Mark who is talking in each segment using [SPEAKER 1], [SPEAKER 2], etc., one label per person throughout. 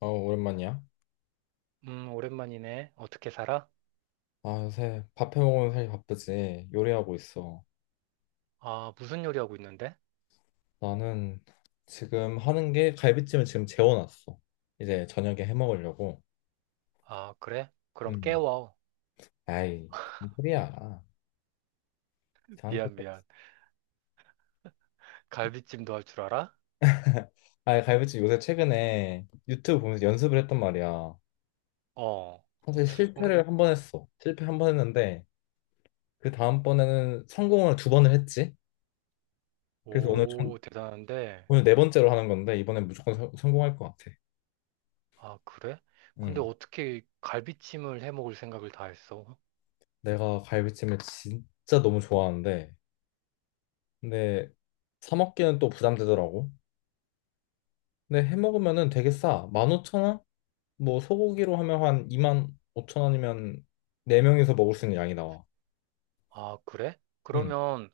[SPEAKER 1] 어, 오랜만이야.
[SPEAKER 2] 오랜만이네. 어떻게 살아?
[SPEAKER 1] 아, 요새 밥해 먹으면 살기 바쁘지. 요리하고 있어.
[SPEAKER 2] 아, 무슨 요리 하고 있는데?
[SPEAKER 1] 나는 지금 하는 게 갈비찜을 지금 재워놨어. 이제 저녁에 해 먹으려고.
[SPEAKER 2] 아, 그래? 그럼
[SPEAKER 1] 음.
[SPEAKER 2] 깨워.
[SPEAKER 1] 아이, 무슨 소리야.
[SPEAKER 2] 미안,
[SPEAKER 1] 자연스럽게.
[SPEAKER 2] 미안. 갈비찜도 할 줄 알아?
[SPEAKER 1] 아, 갈비찜 요새 최근에 유튜브 보면서 연습을 했단 말이야.
[SPEAKER 2] 어.
[SPEAKER 1] 사실
[SPEAKER 2] 응?
[SPEAKER 1] 실패를 한 번 했어. 실패 한 번 했는데 그 다음번에는 성공을 두 번을 했지. 그래서
[SPEAKER 2] 오, 대단한데.
[SPEAKER 1] 오늘 네 번째로 하는 건데 이번엔 무조건 성공할 것 같아.
[SPEAKER 2] 아, 그래?
[SPEAKER 1] 음.
[SPEAKER 2] 근데 어떻게 갈비찜을 해 먹을 생각을 다 했어?
[SPEAKER 1] 내가 갈비찜을 진짜 너무 좋아하는데 근데 사 먹기는 또 부담되더라고. 근데 해 먹으면은 되게 싸. 15,000원? 뭐 소고기로 하면 한 25,000원이면 네명이서 먹을 수 있는 양이 나와.
[SPEAKER 2] 아, 그래?
[SPEAKER 1] 응.
[SPEAKER 2] 그러면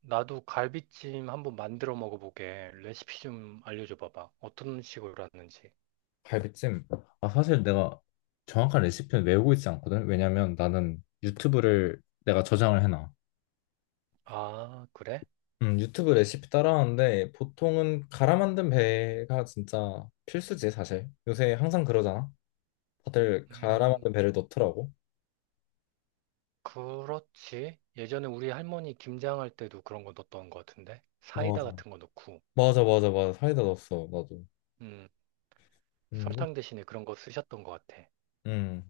[SPEAKER 2] 나도 갈비찜 한번 만들어 먹어보게. 레시피 좀 알려줘 봐봐. 어떤 식으로 하는지.
[SPEAKER 1] 갈비찜. 아, 사실 내가 정확한 레시피는 외우고 있지 않거든. 왜냐면 나는 유튜브를 내가 저장을 해놔.
[SPEAKER 2] 아, 그래?
[SPEAKER 1] 유튜브 레시피 따라하는데 보통은 갈아 만든 배가 진짜 필수지, 사실. 요새 항상 그러잖아. 다들 갈아
[SPEAKER 2] 음.
[SPEAKER 1] 만든 배를 넣더라고.
[SPEAKER 2] 그렇지. 예전에 우리 할머니 김장할 때도 그런 거 넣었던 것 같은데. 사이다
[SPEAKER 1] 맞아.
[SPEAKER 2] 같은 거 넣고,
[SPEAKER 1] 맞아, 맞아, 맞아. 사이다 넣었어, 나도.
[SPEAKER 2] 음,
[SPEAKER 1] 음,
[SPEAKER 2] 설탕 대신에 그런 거 쓰셨던 것 같아.
[SPEAKER 1] 음.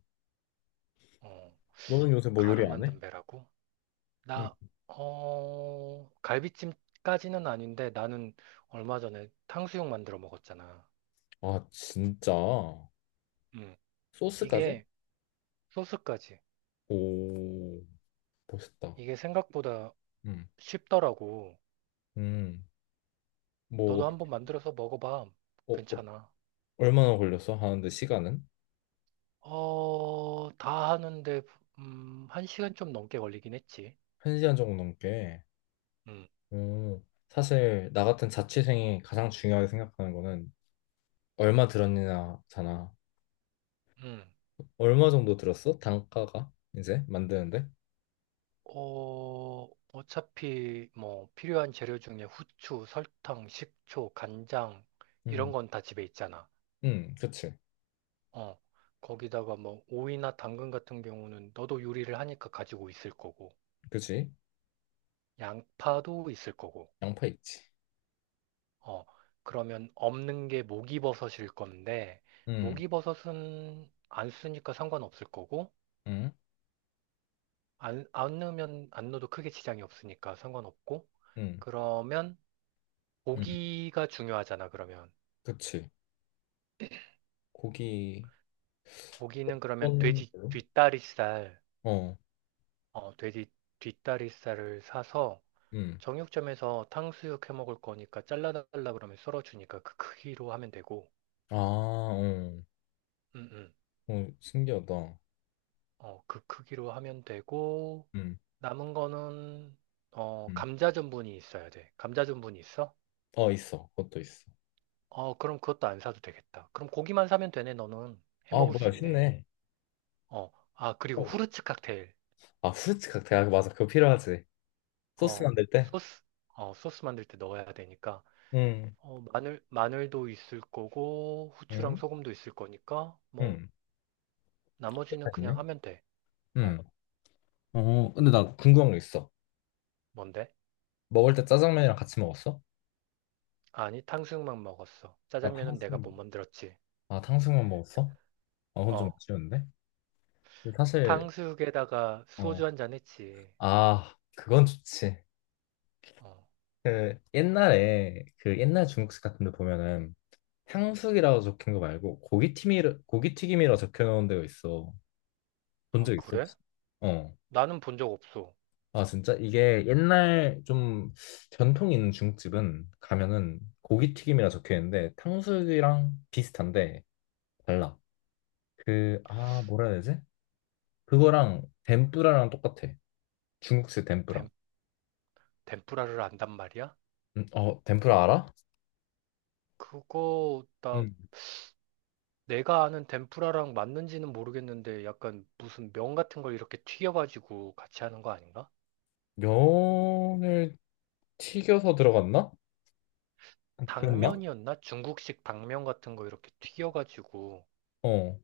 [SPEAKER 2] 어,
[SPEAKER 1] 너는 요새 뭐 요리
[SPEAKER 2] 갈아
[SPEAKER 1] 안 해?
[SPEAKER 2] 만든 배라고?
[SPEAKER 1] 음.
[SPEAKER 2] 나, 어, 갈비찜까지는 아닌데 나는 얼마 전에 탕수육 만들어 먹었잖아.
[SPEAKER 1] 아, 진짜?
[SPEAKER 2] 음,
[SPEAKER 1] 소스까지?
[SPEAKER 2] 이게 소스까지.
[SPEAKER 1] 오, 멋있다.
[SPEAKER 2] 이게 생각보다
[SPEAKER 1] 음,
[SPEAKER 2] 쉽더라고.
[SPEAKER 1] 음. 뭐,
[SPEAKER 2] 너도 한번 만들어서 먹어봐.
[SPEAKER 1] 어, 어, 어,
[SPEAKER 2] 괜찮아.
[SPEAKER 1] 얼마나 걸렸어? 하는데 시간은?
[SPEAKER 2] 어, 다 하는데, 한 시간 좀 넘게 걸리긴 했지.
[SPEAKER 1] 한 시간 정도 넘게.
[SPEAKER 2] 음,
[SPEAKER 1] 오, 사실 나 같은 자취생이 가장 중요하게 생각하는 거는 얼마 들었느냐잖아.
[SPEAKER 2] 음.
[SPEAKER 1] 얼마 정도 들었어? 단가가 이제 만드는데?
[SPEAKER 2] 어, 어차피 뭐 필요한 재료 중에 후추, 설탕, 식초, 간장 이런
[SPEAKER 1] 음,
[SPEAKER 2] 건 다 집에 있잖아.
[SPEAKER 1] 그치,
[SPEAKER 2] 어, 거기다가 뭐 오이나 당근 같은 경우는 너도 요리를 하니까 가지고 있을 거고,
[SPEAKER 1] 그치.
[SPEAKER 2] 양파도 있을 거고.
[SPEAKER 1] 양파 있지.
[SPEAKER 2] 어, 그러면 없는 게 목이버섯일 건데,
[SPEAKER 1] 음,
[SPEAKER 2] 목이버섯은 안 쓰니까 상관없을 거고,
[SPEAKER 1] 음,
[SPEAKER 2] 안 넣으면 안 넣어도 크게 지장이 없으니까 상관없고,
[SPEAKER 1] 음,
[SPEAKER 2] 그러면
[SPEAKER 1] 음,
[SPEAKER 2] 고기가 중요하잖아, 그러면.
[SPEAKER 1] 그치. 고기.
[SPEAKER 2] 고기는 그러면
[SPEAKER 1] 어떤
[SPEAKER 2] 돼지
[SPEAKER 1] 걸로?
[SPEAKER 2] 뒷다리살,
[SPEAKER 1] 어,
[SPEAKER 2] 어, 돼지 뒷다리살을 사서
[SPEAKER 1] 음.
[SPEAKER 2] 정육점에서 탕수육 해 먹을 거니까 잘라달라 그러면 썰어주니까 그 크기로 하면 되고,
[SPEAKER 1] 아, 어,
[SPEAKER 2] 음, 음.
[SPEAKER 1] 어, 신기하다.
[SPEAKER 2] 어, 그 크기로 하면 되고,
[SPEAKER 1] 음,
[SPEAKER 2] 남은 거는, 어,
[SPEAKER 1] 음.
[SPEAKER 2] 감자 전분이 있어야 돼. 감자 전분이 있어?
[SPEAKER 1] 어, 있어. 그것도 있어.
[SPEAKER 2] 어, 그럼 그것도 안 사도 되겠다. 그럼 고기만 사면 되네, 너는. 해
[SPEAKER 1] 아,
[SPEAKER 2] 먹을 수
[SPEAKER 1] 뭐야,
[SPEAKER 2] 있네.
[SPEAKER 1] 쉽네.
[SPEAKER 2] 어, 아, 그리고 후르츠 칵테일.
[SPEAKER 1] 아, 후르츠 칵테일. 아, 맞아. 그거 필요하지. 소스
[SPEAKER 2] 어,
[SPEAKER 1] 만들 때?
[SPEAKER 2] 소스, 어, 소스 만들 때 넣어야 되니까,
[SPEAKER 1] 응,
[SPEAKER 2] 어, 마늘, 마늘도 있을 거고, 후추랑
[SPEAKER 1] 응,
[SPEAKER 2] 소금도 있을 거니까, 뭐,
[SPEAKER 1] 응. 다
[SPEAKER 2] 나머지는 그냥
[SPEAKER 1] 있네.
[SPEAKER 2] 하면 돼.
[SPEAKER 1] 응.
[SPEAKER 2] 어,
[SPEAKER 1] 어, 근데 나 궁금한 거 있어.
[SPEAKER 2] 뭔데?
[SPEAKER 1] 먹을 때 짜장면이랑 같이 먹었어?
[SPEAKER 2] 아니, 탕수육만 먹었어.
[SPEAKER 1] 아,
[SPEAKER 2] 짜장면은 내가
[SPEAKER 1] 탕수육.
[SPEAKER 2] 못 만들었지.
[SPEAKER 1] 아, 탕수육만 먹었어? 아, 그건 좀
[SPEAKER 2] 어,
[SPEAKER 1] 아쉬운데? 근데 사실,
[SPEAKER 2] 탕수육에다가
[SPEAKER 1] 어,
[SPEAKER 2] 소주 한잔 했지.
[SPEAKER 1] 아, 그건 좋지.
[SPEAKER 2] 어,
[SPEAKER 1] 그, 옛날에, 그 옛날 중국집 같은 데 보면은 탕수육이라고 적힌 거 말고 고기튀김이라고 적혀놓은 데가 있어. 본
[SPEAKER 2] 아,
[SPEAKER 1] 적 있어
[SPEAKER 2] 그래?
[SPEAKER 1] 혹시? 어.
[SPEAKER 2] 나는 본 적 없어.
[SPEAKER 1] 아, 진짜 이게 옛날 좀 전통 있는 중국집은 가면은 고기튀김이라 적혀 있는데 탕수육이랑 비슷한데 달라. 그 아 뭐라 해야 되지? 그거랑 덴뿌라랑 똑같아. 중국식 덴뿌라.
[SPEAKER 2] 덴, 덴푸라를 안단 말이야?
[SPEAKER 1] 어 덴뿌라 알아?
[SPEAKER 2] 그거, 나
[SPEAKER 1] 음.
[SPEAKER 2] 내가 아는 덴푸라랑 맞는지는 모르겠는데 약간 무슨 면 같은 걸 이렇게 튀겨가지고 같이 하는 거 아닌가?
[SPEAKER 1] 면을 튀겨서 들어갔나? 그랬나?
[SPEAKER 2] 당면이었나? 중국식 당면 같은 거 이렇게 튀겨가지고
[SPEAKER 1] 어.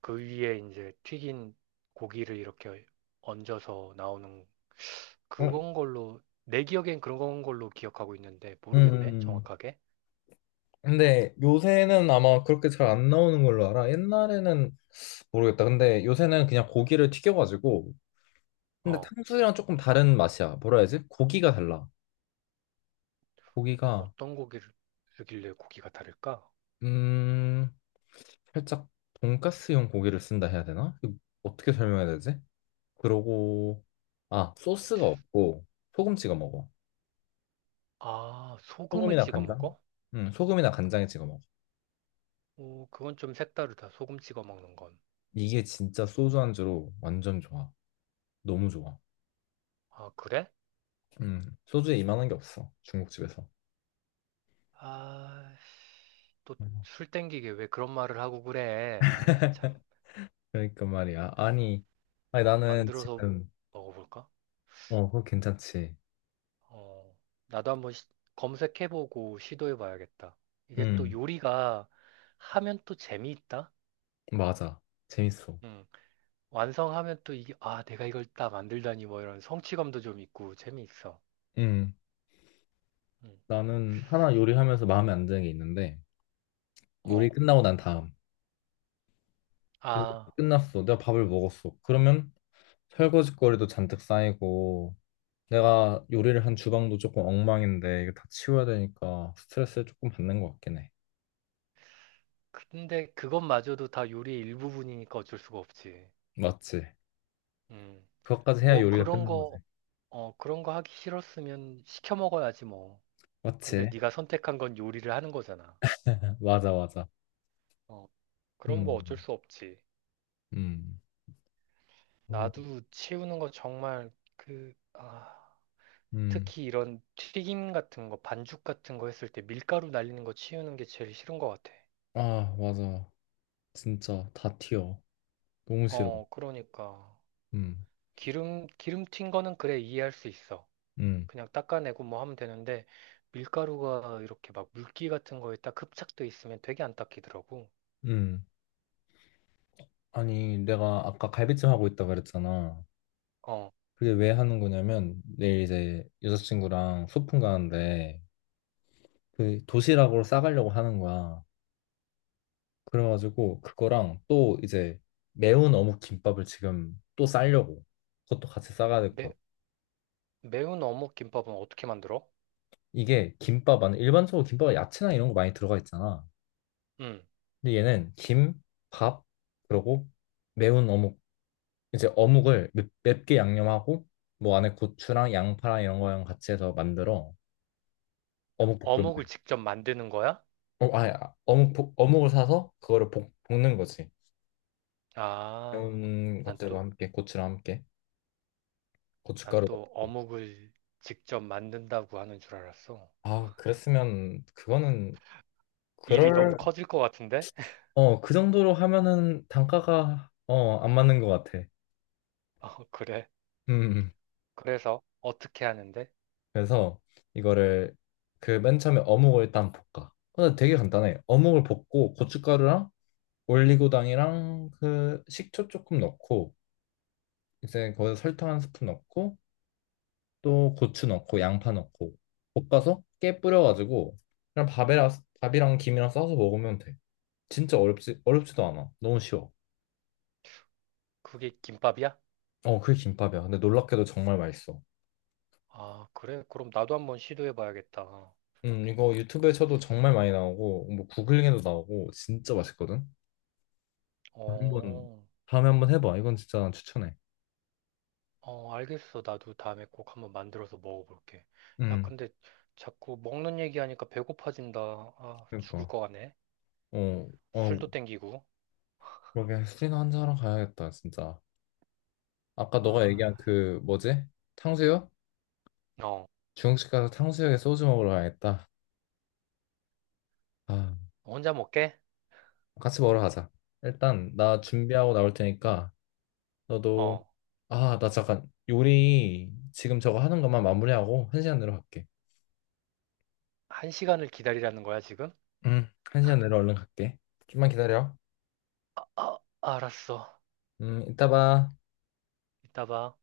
[SPEAKER 2] 그 위에 이제 튀긴 고기를 이렇게 얹어서 나오는
[SPEAKER 1] 어,
[SPEAKER 2] 그건 걸로 내 기억엔 그런 건 걸로 기억하고 있는데
[SPEAKER 1] 음.
[SPEAKER 2] 모르겠네
[SPEAKER 1] 음.
[SPEAKER 2] 정확하게.
[SPEAKER 1] 근데 요새는 아마 그렇게 잘 안 나오는 걸로 알아. 옛날에는 모르겠다. 근데 요새는 그냥 고기를 튀겨가지고. 근데
[SPEAKER 2] 어,
[SPEAKER 1] 탕수육이랑 조금 다른 맛이야. 뭐라 해야지? 고기가 달라. 고기가,
[SPEAKER 2] 어떤 고기를 쓰길래 고기가 다를까?
[SPEAKER 1] 음, 살짝 돈가스용 고기를 쓴다 해야 되나? 이거 어떻게 설명해야 되지? 그러고, 아, 소스가 없고 소금 찍어 먹어.
[SPEAKER 2] 아, 소금을
[SPEAKER 1] 소금이나
[SPEAKER 2] 찍어
[SPEAKER 1] 간장?
[SPEAKER 2] 먹어?
[SPEAKER 1] 응, 소금이나 간장에 찍어 먹어.
[SPEAKER 2] 오, 그건 좀 색다르다. 소금 찍어 먹는 건.
[SPEAKER 1] 이게 진짜 소주 안주로 완전 좋아. 너무 좋아.
[SPEAKER 2] 아, 그래?
[SPEAKER 1] 음, 소주에 이만한 게 없어. 중국집에서.
[SPEAKER 2] 아, 또 술 땡기게 왜 그런 말을 하고 그래? 아이, 참.
[SPEAKER 1] 그러니까 말이야. 아니, 아니 나는
[SPEAKER 2] 만들어서
[SPEAKER 1] 지금
[SPEAKER 2] 먹어볼까?
[SPEAKER 1] 어, 그거 괜찮지.
[SPEAKER 2] 어, 나도 검색해보고 시도해봐야겠다. 이게 또
[SPEAKER 1] 음,
[SPEAKER 2] 요리가 하면 또 재미있다?
[SPEAKER 1] 맞아. 재밌어.
[SPEAKER 2] 응. 완성하면 또 이게, 아, 내가 이걸 딱 만들다니 뭐 이런 성취감도 좀 있고 재미있어.
[SPEAKER 1] 음,
[SPEAKER 2] 응.
[SPEAKER 1] 나는 하나 요리하면서 마음에 안 드는 게 있는데 요리
[SPEAKER 2] 어.
[SPEAKER 1] 끝나고 난 다음. 요리
[SPEAKER 2] 아,
[SPEAKER 1] 끝났어. 내가 밥을 먹었어. 그러면 설거지거리도 잔뜩 쌓이고 내가 요리를 한 주방도 조금 엉망인데 이거 다 치워야 되니까 스트레스를 조금 받는 것 같긴 해.
[SPEAKER 2] 근데 그것마저도 다 요리의 일부분이니까 어쩔 수가 없지.
[SPEAKER 1] 맞지?
[SPEAKER 2] 음.
[SPEAKER 1] 그것까지 해야
[SPEAKER 2] 뭐
[SPEAKER 1] 요리가
[SPEAKER 2] 그런
[SPEAKER 1] 끝난 거지.
[SPEAKER 2] 거, 어, 그런 거 하기 싫었으면 시켜 먹어야지 뭐. 근데
[SPEAKER 1] 맞지?
[SPEAKER 2] 네가 선택한 건 요리를 하는 거잖아.
[SPEAKER 1] 맞아, 맞아.
[SPEAKER 2] 어, 그럼 뭐 어쩔
[SPEAKER 1] 음,
[SPEAKER 2] 수 없지.
[SPEAKER 1] 음, 음.
[SPEAKER 2] 나도 치우는 거 정말 그, 아,
[SPEAKER 1] 음.
[SPEAKER 2] 특히 이런 튀김 같은 거, 반죽 같은 거 했을 때 밀가루 날리는 거 치우는 게 제일 싫은 것 같아.
[SPEAKER 1] 아, 맞아. 진짜 다 튀어. 너무 싫어.
[SPEAKER 2] 어, 그러니까.
[SPEAKER 1] 음,
[SPEAKER 2] 기름 튄 거는 그래 이해할 수 있어.
[SPEAKER 1] 음,
[SPEAKER 2] 그냥 닦아내고 뭐 하면 되는데 밀가루가 이렇게 막 물기 같은 거에 딱 흡착돼 있으면 되게 안 닦이더라고.
[SPEAKER 1] 음. 아니, 내가 아까 갈비찜 하고 있다 그랬잖아.
[SPEAKER 2] 어.
[SPEAKER 1] 그게 왜 하는 거냐면 내일 이제 여자친구랑 소풍 가는데 그 도시락으로 싸가려고 하는 거야. 그래가지고 그거랑 또 이제 매운 어묵 김밥을 지금 또 싸려고. 그것도 같이 싸가야 될 것
[SPEAKER 2] 매,
[SPEAKER 1] 같아.
[SPEAKER 2] 매운 어묵 김밥은 어떻게 만들어?
[SPEAKER 1] 이게 김밥 안에 일반적으로 김밥에 야채나 이런 거 많이 들어가 있잖아.
[SPEAKER 2] 응.
[SPEAKER 1] 근데 얘는 김, 밥, 그리고 매운 어묵 이제 어묵을 맵게 양념하고 뭐 안에 고추랑 양파랑 이런 거랑 같이 해서 만들어 어묵 볶음을
[SPEAKER 2] 어묵을 직접 만드는 거야?
[SPEAKER 1] 어, 아니, 아, 어묵을 사서 그거를 볶는 거지
[SPEAKER 2] 아,
[SPEAKER 1] 매운
[SPEAKER 2] 난
[SPEAKER 1] 것들과
[SPEAKER 2] 또,
[SPEAKER 1] 함께 고추랑 함께
[SPEAKER 2] 난
[SPEAKER 1] 고춧가루
[SPEAKER 2] 또
[SPEAKER 1] 넣고
[SPEAKER 2] 어묵을 직접 만든다고 하는 줄 알았어.
[SPEAKER 1] 아 그랬으면 그거는
[SPEAKER 2] 일이 너무
[SPEAKER 1] 그럴
[SPEAKER 2] 커질 것 같은데?
[SPEAKER 1] 어 그 정도로 하면은 단가가 어 안 맞는 것 같아
[SPEAKER 2] 어, 그래.
[SPEAKER 1] 음 음.
[SPEAKER 2] 그래서 어떻게 하는데?
[SPEAKER 1] 그래서 이거를 그 맨 처음에 어묵을 일단 볶아 근데 되게 간단해 어묵을 볶고 고춧가루랑 올리고당이랑 그 식초 조금 넣고 이제 거기에 설탕 한 스푼 넣고 또 고추 넣고 양파 넣고 볶아서 깨 뿌려가지고 그냥 밥이랑 김이랑 싸서 먹으면 돼. 진짜 어렵지 어렵지도 않아. 너무 쉬워.
[SPEAKER 2] 그게 김밥이야?
[SPEAKER 1] 어, 그게 김밥이야. 근데 놀랍게도 정말 맛있어.
[SPEAKER 2] 아, 그래. 그럼 나도 한번 시도해 봐야겠다.
[SPEAKER 1] 이거 유튜브에 쳐도 정말 많이 나오고 뭐 구글링에도 나오고 진짜 맛있거든. 한번
[SPEAKER 2] 어,
[SPEAKER 1] 다음에 한번 해봐. 이건 진짜 추천해.
[SPEAKER 2] 어, 알겠어. 나도 다음에 꼭 한번 만들어서 먹어볼게. 야,
[SPEAKER 1] 음,
[SPEAKER 2] 근데 자꾸 먹는 얘기하니까 배고파진다. 아, 죽을
[SPEAKER 1] 그러니까.
[SPEAKER 2] 것 같네.
[SPEAKER 1] 어, 어,
[SPEAKER 2] 술도 땡기고.
[SPEAKER 1] 그러게 술이나 한잔하러 가야겠다, 진짜. 아까 너가 얘기한
[SPEAKER 2] 아,
[SPEAKER 1] 그 뭐지? 탕수육?
[SPEAKER 2] 어,
[SPEAKER 1] 중국집 가서 탕수육에 소주 먹으러 가야겠다. 아,
[SPEAKER 2] 혼자 먹게?
[SPEAKER 1] 같이 먹으러 가자. 일단 나
[SPEAKER 2] 그-
[SPEAKER 1] 준비하고 나올 테니까 너도
[SPEAKER 2] 어,
[SPEAKER 1] 아, 나 잠깐 요리 지금 저거 하는 것만 마무리하고 한 시간 내로 갈게.
[SPEAKER 2] 한 시간을 기다리라는 거야, 지금?
[SPEAKER 1] 응, 한 시간 내로 얼른 갈게. 좀만 기다려.
[SPEAKER 2] 아, 알았어.
[SPEAKER 1] 이따 봐.
[SPEAKER 2] 이따 봐.